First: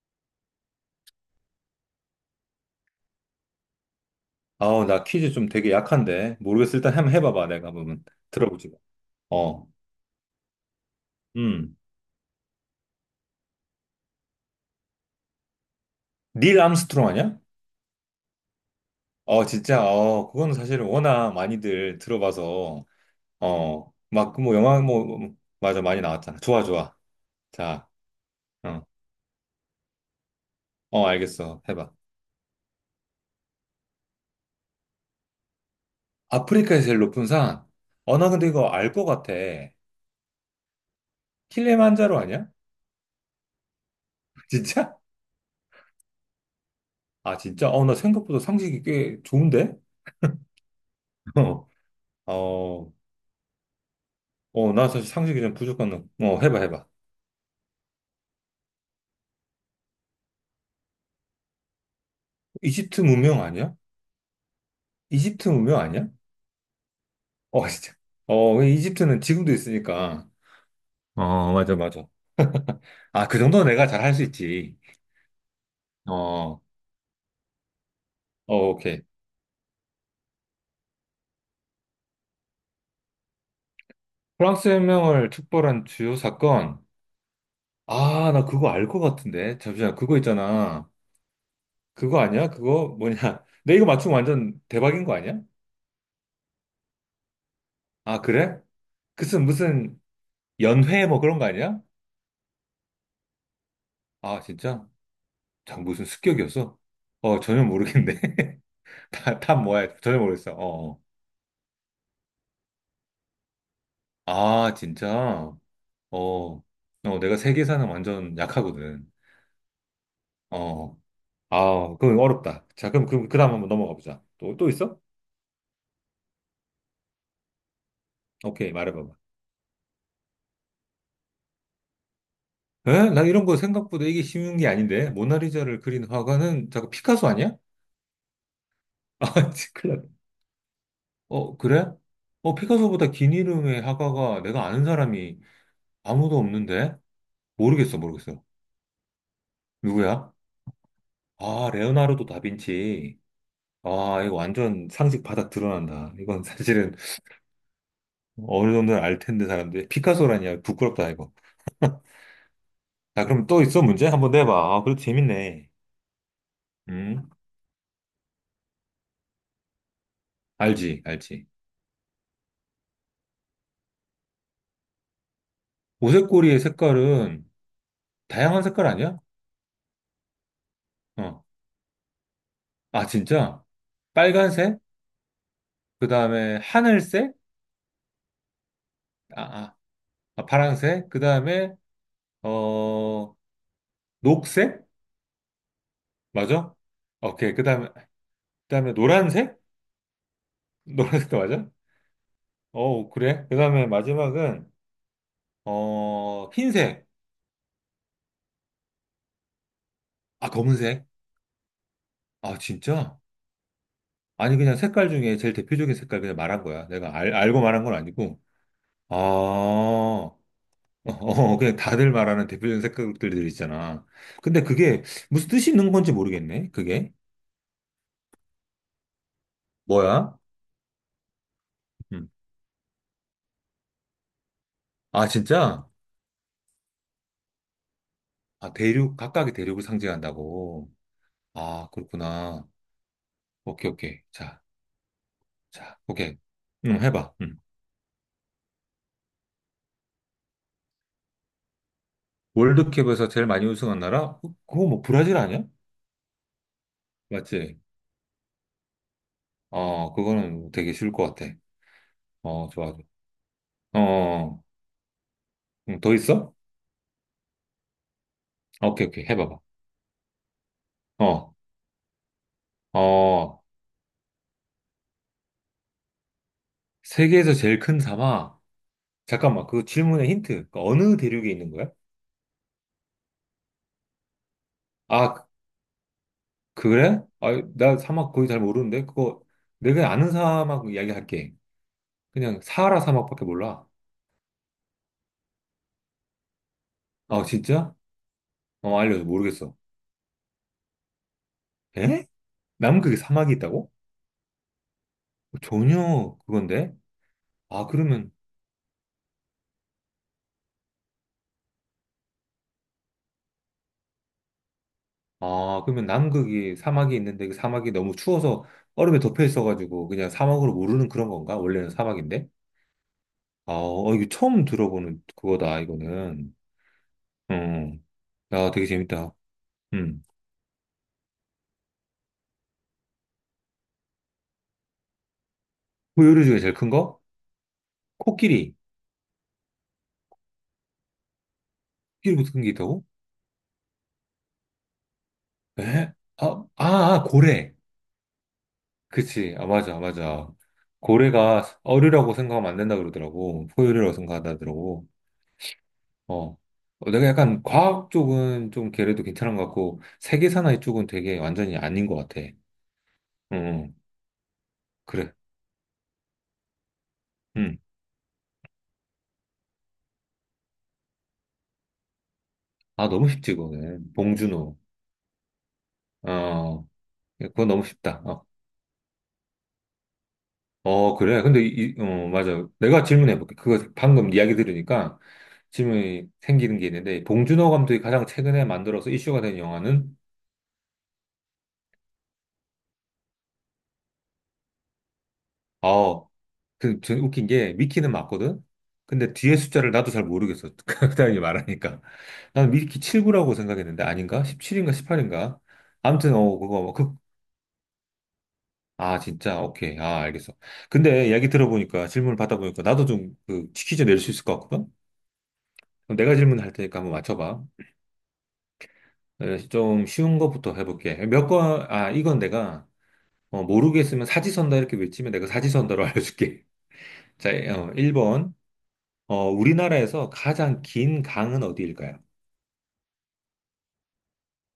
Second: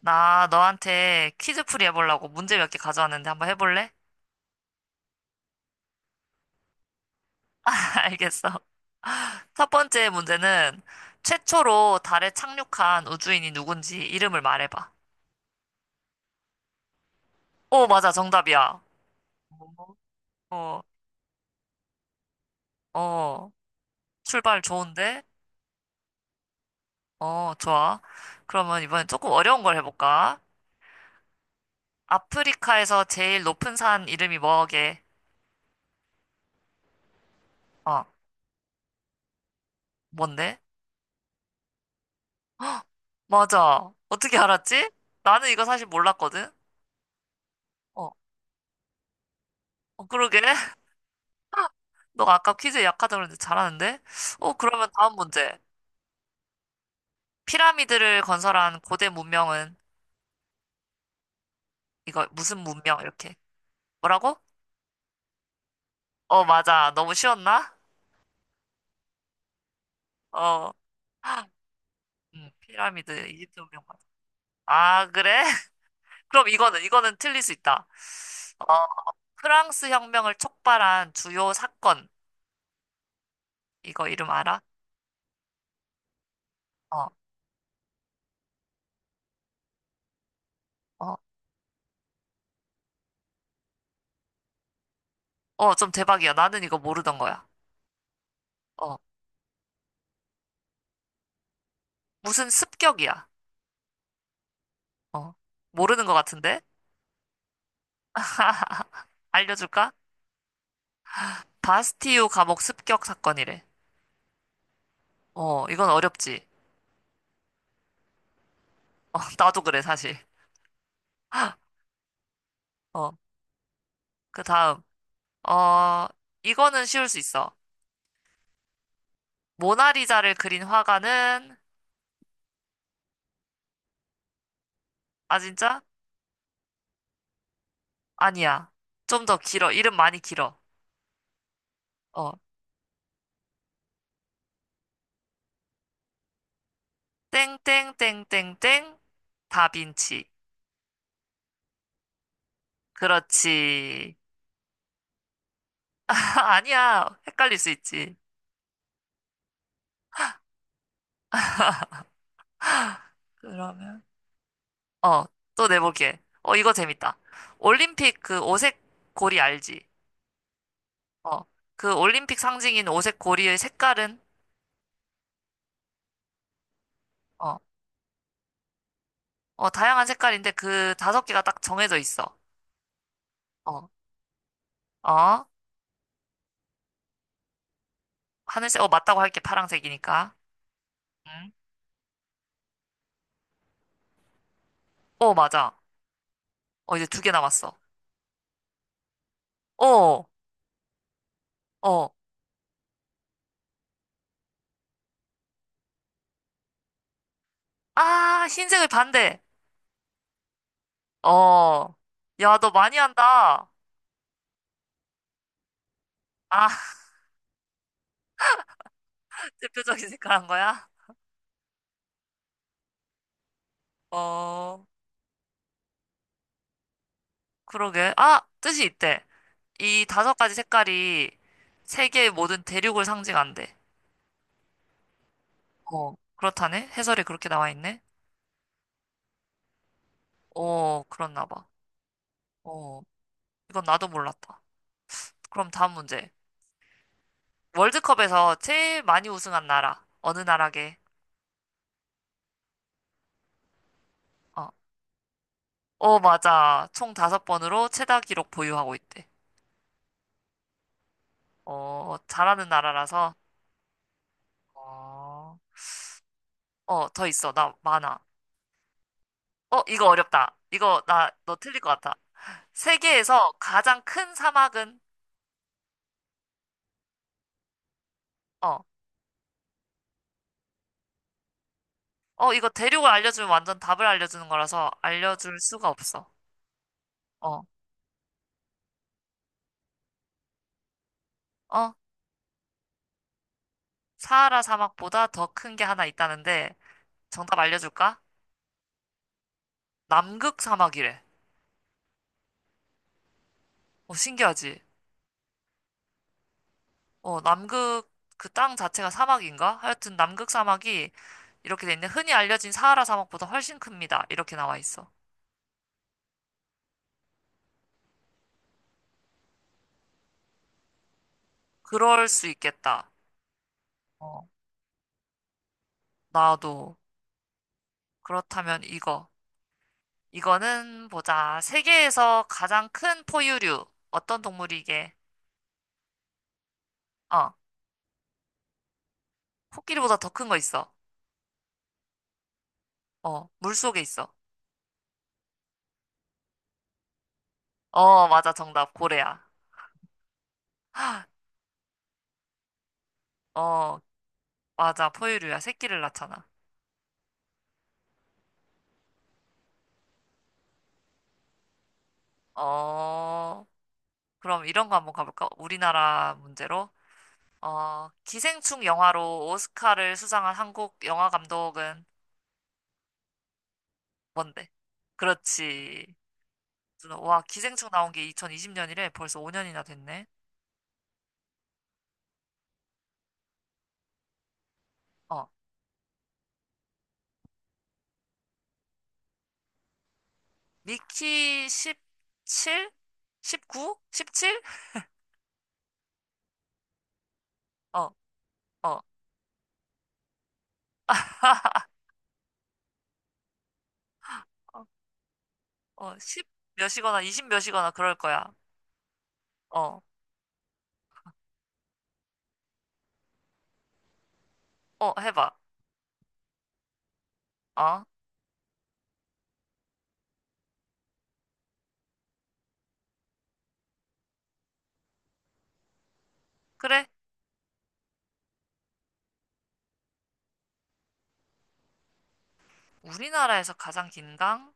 나 너한테 퀴즈풀이 해보려고 문제 몇 개 가져왔는데 한번 해볼래? 아우, 나 퀴즈 좀 되게 약한데. 모르겠어. 일단 한번 해봐봐. 내가 한번 알겠어. 들어보지. 어. 첫 번째 문제는 음. 최초로 달에 착륙한 우주인이 누군지 이름을 말해봐. 닐 암스트롱 아니야? 오, 맞아. 정답이야. 어, 진짜. 어, 그거는 어, 사실은 워낙 많이들 들어봐서. 어, 어, 막, 그 뭐, 출발 영화, 뭐, 좋은데? 뭐, 맞아. 많이 나왔잖아. 좋아, 좋아. 어, 자, 좋아. 그러면 어, 이번엔 조금 어려운 걸 해볼까? 어, 알겠어. 해봐. 아프리카에서 제일 높은 산 이름이 뭐게? 아프리카에서 제일 높은 산. 어, 어, 나 근데 이거 알 것 같아. 뭔데? 킬리만자로 아니야? 맞아. 어떻게 알았지? 진짜? 나는 이거 사실 몰랐거든? 아, 진짜? 어, 나 어, 생각보다 상식이 꽤 좋은데? 어, 그러게. 너가 아까 퀴즈 어, 약하다고 그랬는데 잘하는데? 어, 어, 그러면 나 사실 다음 상식이 좀 문제. 부족한, 어, 해봐, 해봐. 피라미드를 건설한 고대 문명은 이거 무슨 문명 이집트 이렇게. 문명 아니야? 뭐라고? 이집트 문명 아니야? 어, 맞아. 너무 어, 쉬웠나? 진짜. 어, 그 이집트는 지금도 있으니까. 어. 어, 맞아, 맞아. 아, 피라미드 그 이집트 정도는 문명 내가 잘 맞아. 할 수 있지. 아, 그래? 어, 그럼 어, 이거는 틀릴 수 있다. 어, 오케이. 프랑스 혁명을 촉발한 주요 사건. 이거 이름 알아? 프랑스 혁명을 촉발한 주요 사건. 어. 아, 나 그거 알 것 같은데. 잠시만, 그거 있잖아. 어. 그거 아니야? 그거 뭐냐? 내 이거 맞추면 완전 대박인 거 아니야? 어, 좀 대박이야. 나는 이거 모르던 거야. 아, 그래? 어. 그슨 무슨 연회 뭐 그런 거 아니야? 무슨 습격이야. 아, 진짜? 어. 자, 무슨 모르는 것 같은데? 습격이었어? 어, 전혀 모르겠네. 다, 다 알려줄까? 뭐야? 전혀 모르겠어. 어. 어. 바스티유 감옥 습격 사건이래. 아, 진짜? 어, 이건 어렵지. 어, 어, 내가 세계사는 완전 약하거든. 어, 나도 그래, 사실. 어, 아, 그건 어렵다. 자, 그럼, 어, 그럼, 그 다음 한번 넘어가 보자. 그 또, 또 다음. 있어? 어, 이거는 쉬울 수 있어. 오케이, 말해봐봐. 모나리자를 그린 화가는, 에? 나 이런 거 생각보다 이게 쉬운 게 아닌데? 아, 모나리자를 진짜? 그린 화가는, 잠깐, 피카소 아니야? 아니야. 좀 아, 더 진짜 길어. 이름 큰일 났 많이 길어. 어, 그래? 어, 어, 피카소보다 긴 이름의 화가가 내가 아는 사람이 아무도 없는데? 모르겠어, 모르겠어. 땡땡땡땡땡, 다빈치. 누구야? 아, 레오나르도 다빈치. 그렇지. 아, 이거 완전 상식 바닥 드러난다. 이건 사실은 아니야. 헷갈릴 수 있지. 어느 정도는 알 텐데 사람들이 피카소라니야 부끄럽다 이거. 야, 그럼 또 있어, 그러면? 문제? 한번 내봐. 아, 그래도 어, 또 재밌네. 내볼게. 어, 이거 재밌다. 음. 올림픽 그 오색 고리 알지? 알지, 어, 알지. 그 올림픽 상징인 오색 고리의 색깔은 오색고리의 색깔은 어, 다양한 색깔 아니야? 어, 다양한 색깔인데 그 다섯 개가 어. 딱 정해져 있어. 아, 진짜? 어, 빨간색? 어, 그 다음에 하늘색? 하늘색, 어, 맞다고 할게, 아, 아, 파란색이니까. 아, 파란색? 그 응? 다음에 어, 녹색? 어, 맞아. 맞아? 어, 이제 두 개 오케이. 그 남았어. 다음에 그 다음에 노란색? 어, 노란색도 맞아? 어, 어, 그래. 그 다음에 마지막은 어, 흰색. 아, 흰색의 반대. 아, 검은색. 어, 아, 야, 너 많이 진짜? 한다. 아니, 그냥 색깔 중에 제일 대표적인 색깔 그냥 말한 아, 거야. 내가 알고 말한 건 아니고, 아, 대표적인 색깔 어, 한 거야? 어, 그냥 다들 말하는 대표적인 색깔들 있잖아. 근데 어, 그게 무슨 뜻이 있는 건지 모르겠네, 그게. 그러게. 아, 뜻이 있대. 이 다섯 뭐야? 가지 색깔이 음. 세계의 모든 대륙을 상징한대. 아, 진짜? 어, 그렇다네. 해설에 그렇게 나와 있네. 아, 대륙, 각각의 대륙을 상징한다고. 어, 그렇나 봐. 아, 그렇구나. 어, 이건 오케이, 나도 오케이. 자, 몰랐다. 그럼 다음 자, 문제. 오케이. 응, 해봐. 응. 월드컵에서 제일 많이 우승한 나라. 어느 나라게? 월드컵에서 제일 많이 우승한 나라? 어, 그거 뭐 브라질 아니야? 어, 맞아. 총 다섯 맞지? 번으로 최다 기록 보유하고 있대. 어, 그거는 되게 쉬울 것 같아. 어, 잘하는 어, 좋아. 좋아. 나라라서. 어. 어. 어, 응, 더 있어? 어, 더 있어. 나 많아. 아, 오케이, 오케이. 해봐봐. 어, 이거 어렵다. 이거 나, 어, 너 틀릴 것 같아. 세계에서 어, 가장 큰 사막은? 세계에서 제일 큰 사막. 어, 잠깐만, 그 질문의 힌트. 그 어느 대륙에 있는 거야? 어, 이거 대륙을 알려주면 완전 답을 알려주는 거라서 아, 알려줄 수가 없어. 그 그래? 어, 아, 나 사막 거의 잘 모르는데? 그거, 내가 아는 사막 이야기할게. 어, 그냥 사하라 사막밖에 몰라. 사하라 사막보다 더 큰 게 하나 있다는데, 아, 정답 진짜? 알려줄까? 어, 알려줘. 모르겠어. 남극 사막이래. 에? 남극에 사막이 있다고? 어, 신기하지? 전혀 그건데? 어, 아, 남극 그러면, 그 땅 자체가 사막인가? 하여튼 남극 사막이 이렇게 돼 있는데 흔히 알려진 사하라 사막보다 훨씬 큽니다. 이렇게 나와 있어. 아, 그러면 남극이 사막이 있는데 그 사막이 너무 추워서 얼음에 덮여 있어가지고 그냥 사막으로 모르는 그런 건가? 원래는 그럴 수 사막인데? 있겠다. 아, 어, 이거 어, 처음 들어보는 그거다, 이거는. 나도. 어, 야, 그렇다면 되게 이거. 재밌다. 음. 이거는 보자. 세계에서 가장 큰 포유류. 어떤 동물이 이게? 포유류 중에 제일 큰 거? 어, 코끼리. 코끼리보다 더 큰 거 있어. 코끼리보다 큰 게 있다고? 어, 물속에 있어. 에? 아, 아, 아, 고래. 어, 맞아. 정답. 고래야. 그치. 아, 맞아, 맞아. 고래가 어류라고 생각하면 안 된다 그러더라고. 어, 포유류라고 생각하더라고. 맞아. 포유류야. 새끼를 낳잖아. 어. 어, 내가 약간 과학 쪽은 좀 걔네도 괜찮은 것 같고, 세계 사나이 쪽은 되게 완전히 아닌 것 같아. 응, 어, 응. 그럼 이런 거 한번 그래. 가볼까? 우리나라 문제로. 음. 어, 기생충 영화로 오스카를 수상한 한국 영화 감독은 아, 너무 쉽지, 그거는. 뭔데? 봉준호. 그렇지. 어, 와, 그건 너무 기생충 나온 쉽다. 게 어. 2020년이래. 벌써 5년이나 됐네. 어, 그래. 근데 어, 맞아. 내가 질문해 볼게. 그거 방금 이야기 들으니까 어, 질문이 생기는 게 있는데, 봉준호 감독이 가장 최근에 만들어서 이슈가 된 영화는, 미키 17? 19? 17? 어, 그, 전 웃긴 게, 어, 위키는 맞거든? 어, 근데 뒤에 숫자를 나도 잘 모르겠어. 그 사람이 말하니까. 난 위키 79라고 생각했는데, 아닌가? 17인가 18인가? 어, 아무튼, 10 어, 그거, 뭐, 그, 몇이거나 20 몇이거나 그럴 거야. 아, 진짜, 오케이. 어, 아, 알겠어. 근데 이야기 들어보니까, 질문을 받아보니까, 나도 좀, 그, 퀴즈 낼 수 있을 것 같거든? 어, 해봐. 그럼 내가 질문할 테니까 한번 맞춰봐. 어, 그래서 좀 쉬운 것부터 해볼게. 몇 거, 아, 이건 내가 어, 모르겠으면 사지선다 이렇게 외치면 내가 사지선다로 알려줄게. 그래. 자, 어, 1번. 어, 우리나라에서 가장 긴 강은 어디일까요? 우리나라에서 가장 긴 강?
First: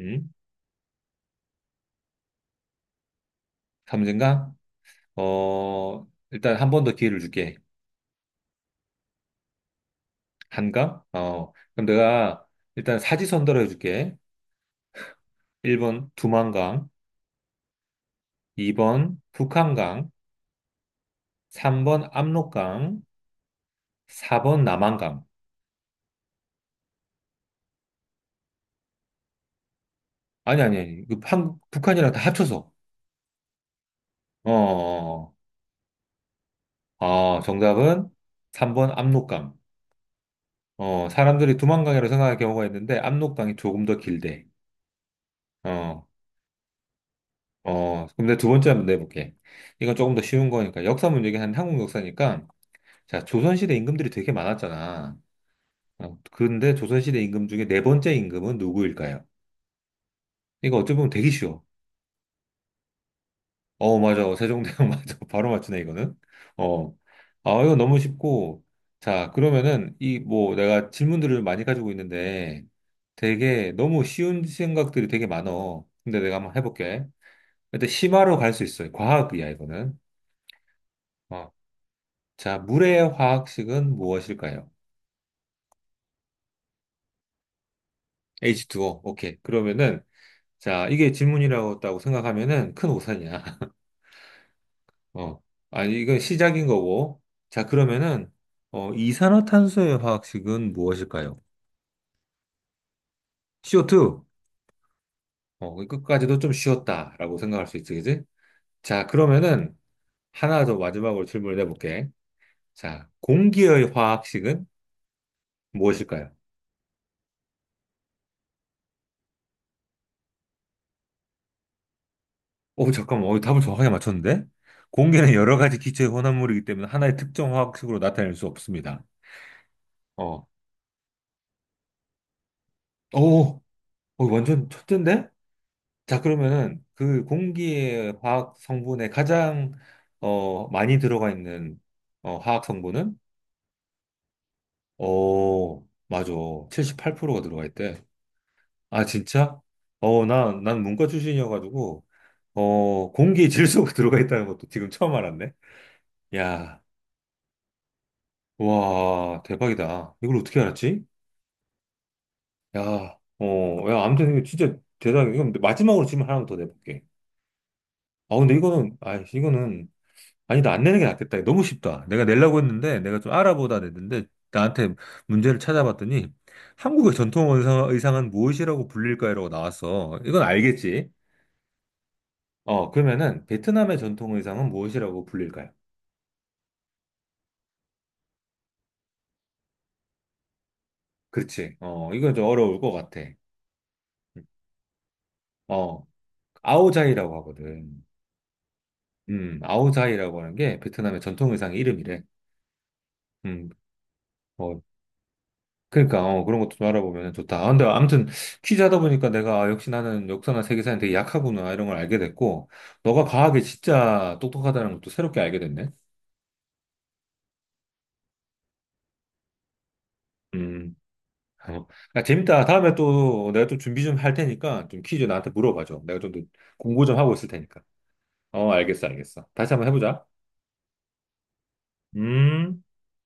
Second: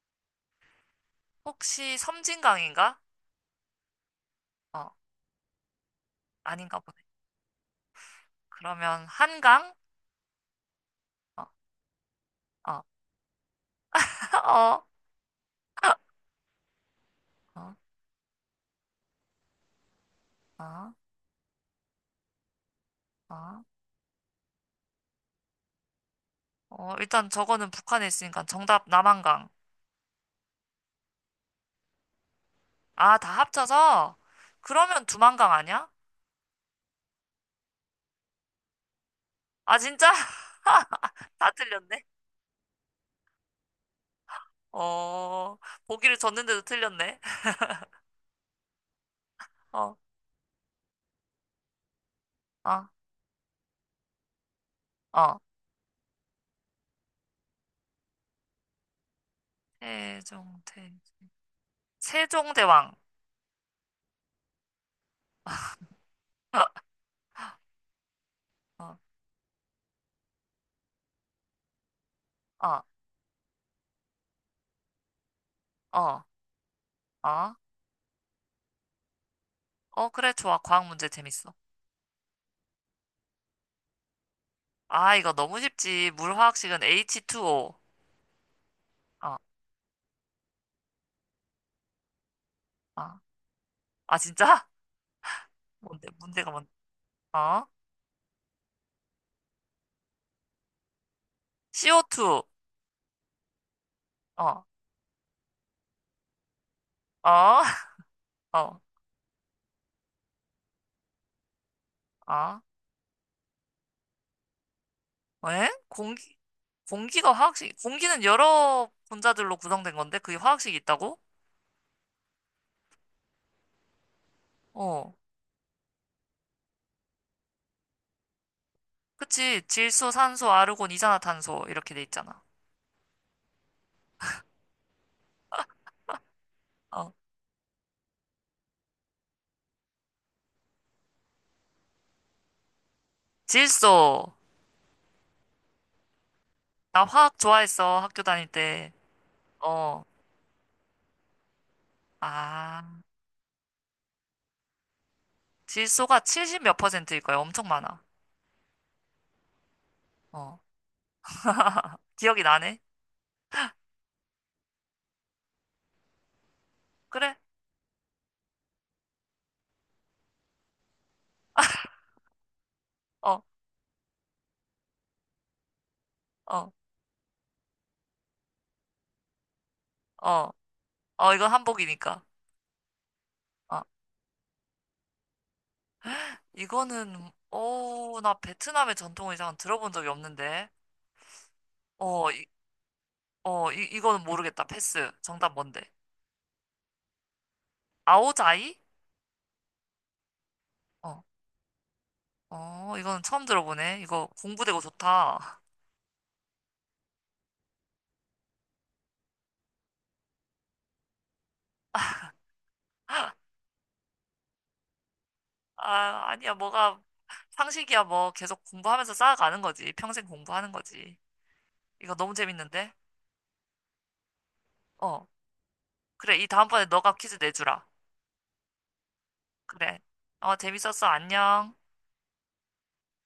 음? 혹시 섬진강인가? 삼진강? 어, 어, 일단 한 아닌가 번 더 기회를 줄게. 그러면 한강? 한강? 어, 어, 그럼 내가 어, 일단 사지선다로 해줄게. 어, 1번 두만강, 어, 2번 북한강, 어, 3번 압록강, 어. 4번 남한강. 어, 일단 저거는 북한에 있으니까 정답 남한강. 아니, 아니, 아니. 그 한, 북한이랑 다 합쳐서. 아, 다 합쳐서? 어, 어, 그러면 어. 두만강 아니야? 아, 정답은 3번 압록강. 아, 진짜? 어, 다 사람들이 틀렸네. 두만강이라고 생각할 경우가 있는데 압록강이 조금 더 길대. 어, 어, 보기를 줬는데도 틀렸네. 어, 근데 두 번째 한번 내볼게. 어, 이건 조금 더 쉬운 거니까 역사 문제긴 한 한국 역사니까 어, 자, 조선시대 임금들이 되게 많았잖아. 어. 어, 근데 조선시대 임금 중에 네 번째 임금은 누구일까요? 이거 세종대, 어찌 보면 되게 쉬워. 세종대왕. 어, 맞아. 어, 세종대왕 맞아. 바로 맞추네, 이거는. 어, 어. 아, 이거 너무 쉽고. 어, 자, 그러면은, 이, 뭐, 내가 질문들을 많이 가지고 있는데, 어, 되게 너무 쉬운 생각들이 되게 많어. 근데 어. 내가 한번 해볼게. 어, 일단, 심화로 갈 수 있어. 과학이야, 이거는. 어, 그래, 좋아. 과학 문제 어. 재밌어. 자, 물의 화학식은 무엇일까요? 아, 이거 너무 쉽지. 물 화학식은 H2O. H2O. 어, 오케이. 그러면은, 자, 이게 질문이라고 했다고 생각하면은 큰 어. 오산이야. 아, 진짜? 어. 아니, 뭔데, 이건 문제가 시작인 뭔데? 거고. 자, 어? 그러면은, 어, 이산화탄소의 화학식은 무엇일까요? CO2. CO2. 어, 어, 그 끝까지도 좀 쉬웠다라고 어, 생각할 수 있지, 그지? 어, 자, 그러면은, 하나 더 마지막으로 질문을 해볼게. 어. 자, 공기의 화학식은 왜? 무엇일까요? 공기가 화학식, 공기는 여러 분자들로 구성된 건데, 그게 화학식이 있다고? 어, 잠깐만, 어, 답을 정확하게 맞췄는데? 어. 공기는 여러 가지 기체의 혼합물이기 때문에 하나의 특정 화학식으로 나타낼 수 없습니다. 그치. 질소, 어, 산소, 아르곤, 이산화탄소. 이렇게 돼 있잖아. 오, 어, 완전 첫째인데? 자, 그러면은 어. 그 공기의 화학 성분에 가장 어, 많이 들어가 있는 어, 화학 성분은? 질소. 어, 맞아. 나 화학 78%가 들어가 좋아했어. 있대. 학교 다닐 때. 아, 진짜? 어. 어, 나, 난 문과 출신이어가지고, 아. 어, 공기 질소가 들어가 있다는 것도 지금 처음 알았네. 질소가 70 몇 야, 퍼센트일 거야. 엄청 많아. 와, 대박이다. 이걸 어. 어떻게 알았지? 기억이 나네. 야, 어, 야, 아무튼 이거 진짜 대단해. 이건 마지막으로 질문 하나 더 내볼게. 그래? 아, 근데 이거는, 아, 이거는 아니, 나 안 내는 게 낫겠다. 너무 쉽다. 내가 내려고 했는데, 내가 좀 어, 알아보다 냈는데, 나한테 문제를 찾아봤더니, 어, 한국의 전통 의상은 무엇이라고 불릴까요?라고 나왔어. 이건 어. 알겠지? 어, 이건 한복이니까. 어, 그러면은, 어, 베트남의 전통 의상은 무엇이라고 불릴까요? 이거는, 어, 나 베트남의 전통 의상은 들어본 적이 없는데. 그렇지. 어, 어, 이건 좀 이, 어려울 것 같아. 어, 이, 이거는 모르겠다. 패스. 정답 뭔데? 어, 아오자이라고 하거든. 아오자이? 아오자이라고 하는 게 베트남의 어, 전통 의상 이름이래. 어, 이거는 처음 음, 들어보네. 이거 공부되고 어, 좋다. 그러니까 어, 그런 것도 좀 알아보면 좋다. 아, 근데 아무튼 퀴즈 하다 보니까 내가 아, 역시 나는 역사나 세계사는 되게 약하구나 이런 걸 알게 됐고 너가 과학에 진짜 똑똑하다는 것도 새롭게 알게 됐네. 아, 아니야. 뭐가 상식이야. 뭐 계속 공부하면서 쌓아가는 거지. 평생 공부하는 음, 거지. 어. 이거 야, 너무 재밌다. 재밌는데? 다음에 또 내가 또 준비 좀 할 테니까 좀 퀴즈 어, 나한테 물어봐줘. 내가 좀 그래. 더 이 다음번에 공부 너가 좀 하고 퀴즈 있을 테니까. 내주라. 어, 알겠어, 알겠어. 다시 한번 그래. 해보자. 어, 재밌었어. 안녕. 음.